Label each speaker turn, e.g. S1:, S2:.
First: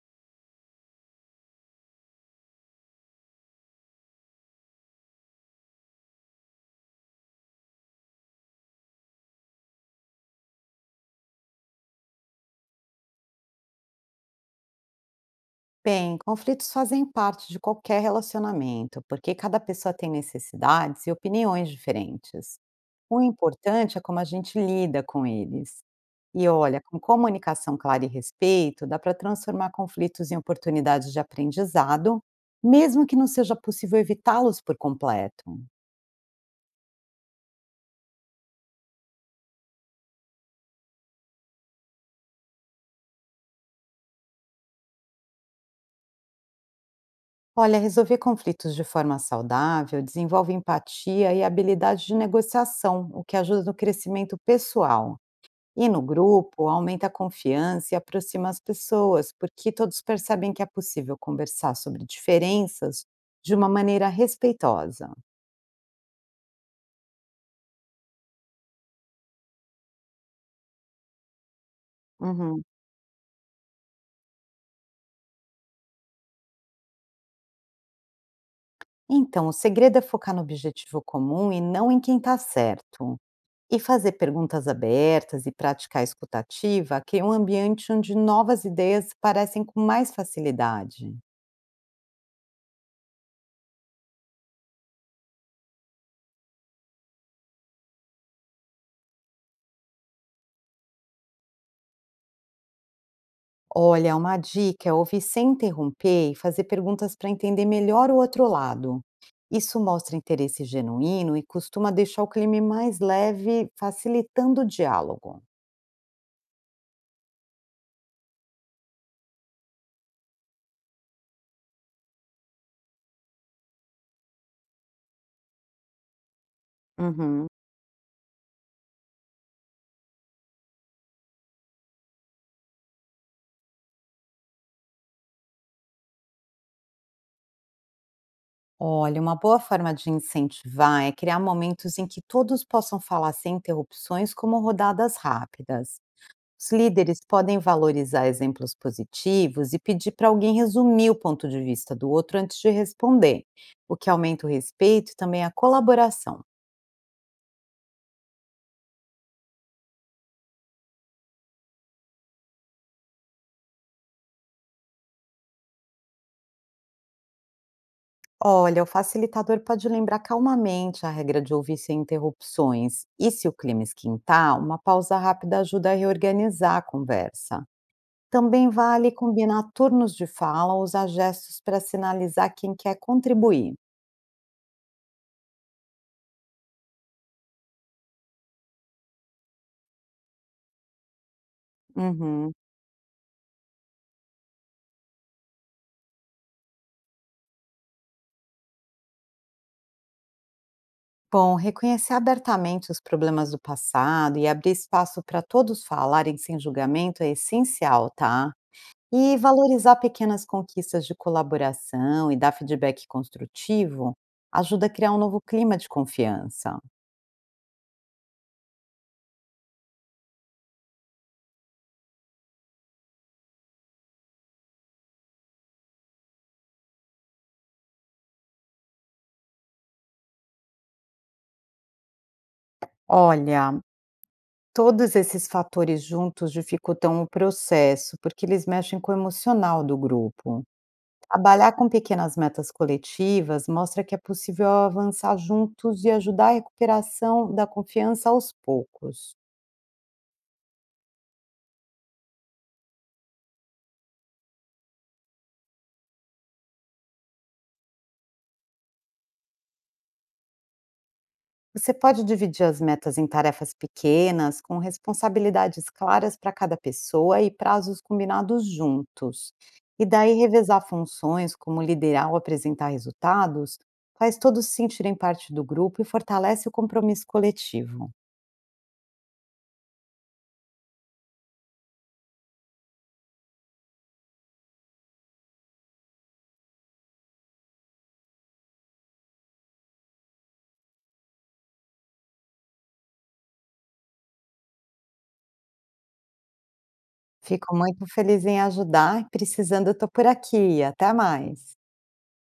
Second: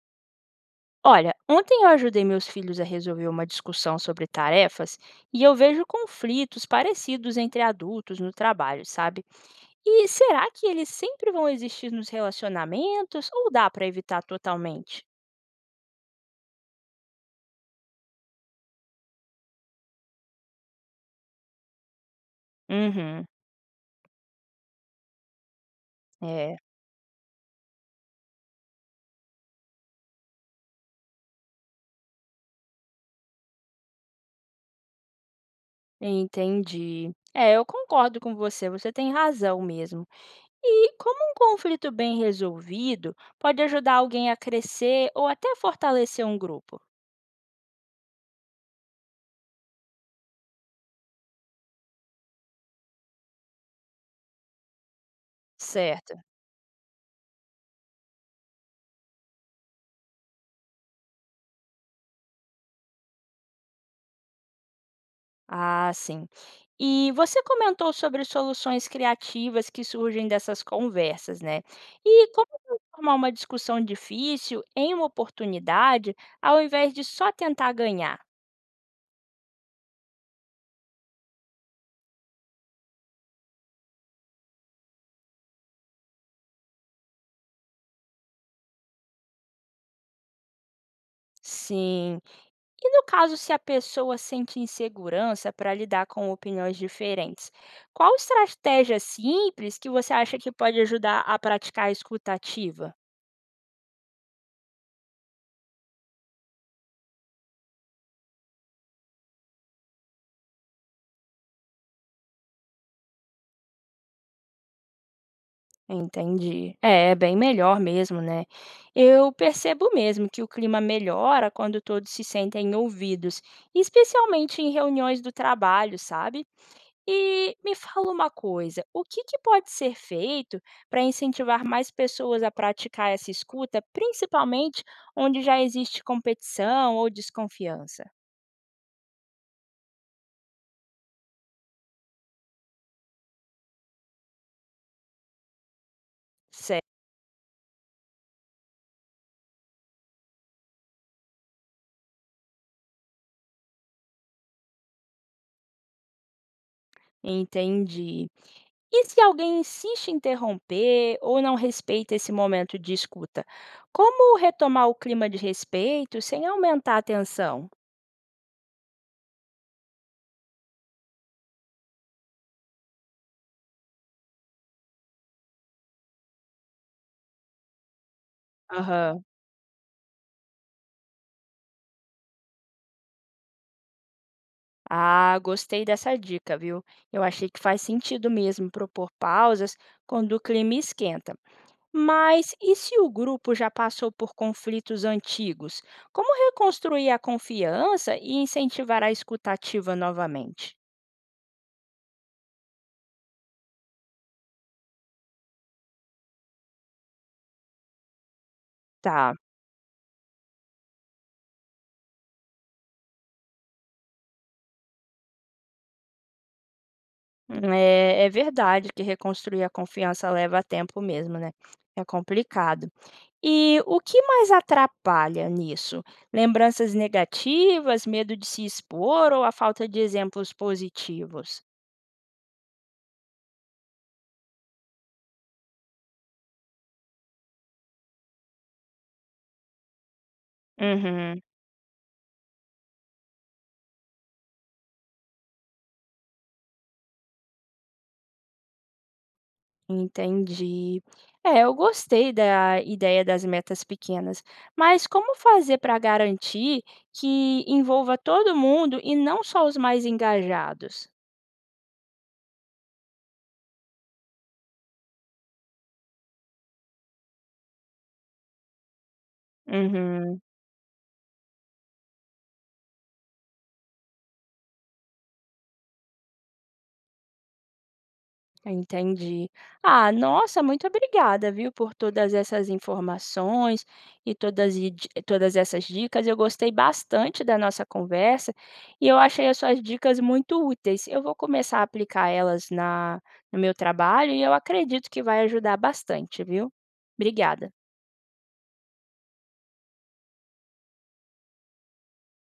S1: Olha, ontem eu ajudei meus filhos a resolver uma discussão sobre tarefas e eu vejo conflitos parecidos entre adultos no trabalho, sabe? E será que eles sempre vão existir nos relacionamentos ou dá para evitar totalmente?
S2: Bem, conflitos fazem parte de qualquer relacionamento, porque cada pessoa tem necessidades e opiniões diferentes. O
S1: Uhum,
S2: importante é como a gente lida com eles. E
S1: é,
S2: olha, com comunicação clara e respeito, dá para transformar conflitos em oportunidades de aprendizado, mesmo que não seja possível evitá-los por completo.
S1: entendi. É, eu concordo com você, você tem razão mesmo. E como um conflito bem resolvido pode ajudar alguém a crescer ou até fortalecer um grupo?
S2: Olha, resolver conflitos de forma saudável desenvolve empatia e habilidade de negociação, o que ajuda no crescimento pessoal. E no
S1: Certo.
S2: grupo, aumenta a confiança e aproxima as pessoas, porque todos percebem que é possível conversar sobre diferenças de uma maneira respeitosa.
S1: Ah, sim. E você comentou sobre soluções criativas que surgem dessas conversas, né? E como
S2: Uhum.
S1: transformar uma discussão difícil em uma oportunidade, ao invés de só tentar ganhar?
S2: Então, o segredo é focar no objetivo comum e não em quem está certo. E fazer perguntas abertas e praticar a escutativa cria um ambiente onde novas ideias parecem com mais facilidade.
S1: Sim. E no caso, se a pessoa sente insegurança para lidar com opiniões diferentes, qual estratégia simples que você acha que pode ajudar a praticar a escuta ativa?
S2: Olha, uma dica é ouvir sem interromper e fazer perguntas para entender melhor o outro lado. Isso mostra interesse genuíno e costuma deixar o clima mais leve, facilitando o diálogo.
S1: Entendi. É, é bem melhor mesmo, né? Eu percebo mesmo que o clima melhora quando todos se sentem ouvidos, especialmente em reuniões do trabalho, sabe?
S2: Uhum.
S1: E me fala uma coisa, o que que pode ser feito para incentivar mais pessoas a praticar essa escuta, principalmente onde já existe competição ou desconfiança?
S2: Olha, uma boa forma de incentivar é criar momentos em que todos possam falar sem interrupções, como rodadas rápidas. Os
S1: Certo,
S2: líderes podem valorizar exemplos positivos e pedir para alguém resumir o ponto de vista do outro antes de responder, o que aumenta o respeito e também a colaboração.
S1: entendi. E se alguém insiste em interromper ou não respeita esse momento de escuta, como retomar o clima de respeito sem aumentar a tensão?
S2: Olha, o facilitador pode lembrar calmamente a regra de ouvir sem interrupções, e se o clima esquentar, uma pausa rápida ajuda a reorganizar a conversa. Também vale
S1: Aham.
S2: combinar turnos de fala ou usar gestos para sinalizar quem quer contribuir.
S1: Ah, gostei dessa dica, viu? Eu achei que faz sentido mesmo propor pausas quando o clima esquenta.
S2: Uhum.
S1: Mas e se o grupo já passou por conflitos antigos? Como reconstruir a confiança e incentivar a escuta ativa novamente?
S2: Bom, reconhecer abertamente os problemas do passado e abrir espaço para todos falarem sem julgamento é essencial, tá?
S1: Tá.
S2: E valorizar pequenas conquistas de colaboração e dar feedback construtivo ajuda a criar um novo clima de confiança.
S1: É, é verdade que reconstruir a confiança leva tempo mesmo, né? É complicado. E o que mais atrapalha nisso? Lembranças negativas, medo de se expor ou a falta de exemplos positivos?
S2: Olha, todos esses fatores juntos dificultam o processo, porque eles mexem com o emocional do grupo.
S1: Uhum,
S2: Trabalhar com pequenas metas coletivas mostra que é possível avançar juntos e ajudar a recuperação da confiança aos poucos.
S1: entendi. É, eu gostei da ideia das metas pequenas, mas como fazer para garantir que envolva todo mundo e não só os mais engajados?
S2: Você pode dividir as metas em tarefas pequenas, com responsabilidades claras para cada pessoa e prazos combinados juntos. E daí
S1: Uhum.
S2: revezar funções, como liderar ou apresentar resultados, faz todos se sentirem parte do grupo e fortalece o compromisso coletivo.
S1: Entendi. Ah, nossa, muito obrigada, viu, por todas essas informações e todas, e todas essas dicas. Eu gostei bastante da nossa conversa e eu achei as suas dicas muito úteis. Eu vou começar a aplicar elas no meu trabalho e eu acredito que vai ajudar bastante, viu? Obrigada.
S2: Fico muito feliz em ajudar, precisando eu estou por aqui. Até mais.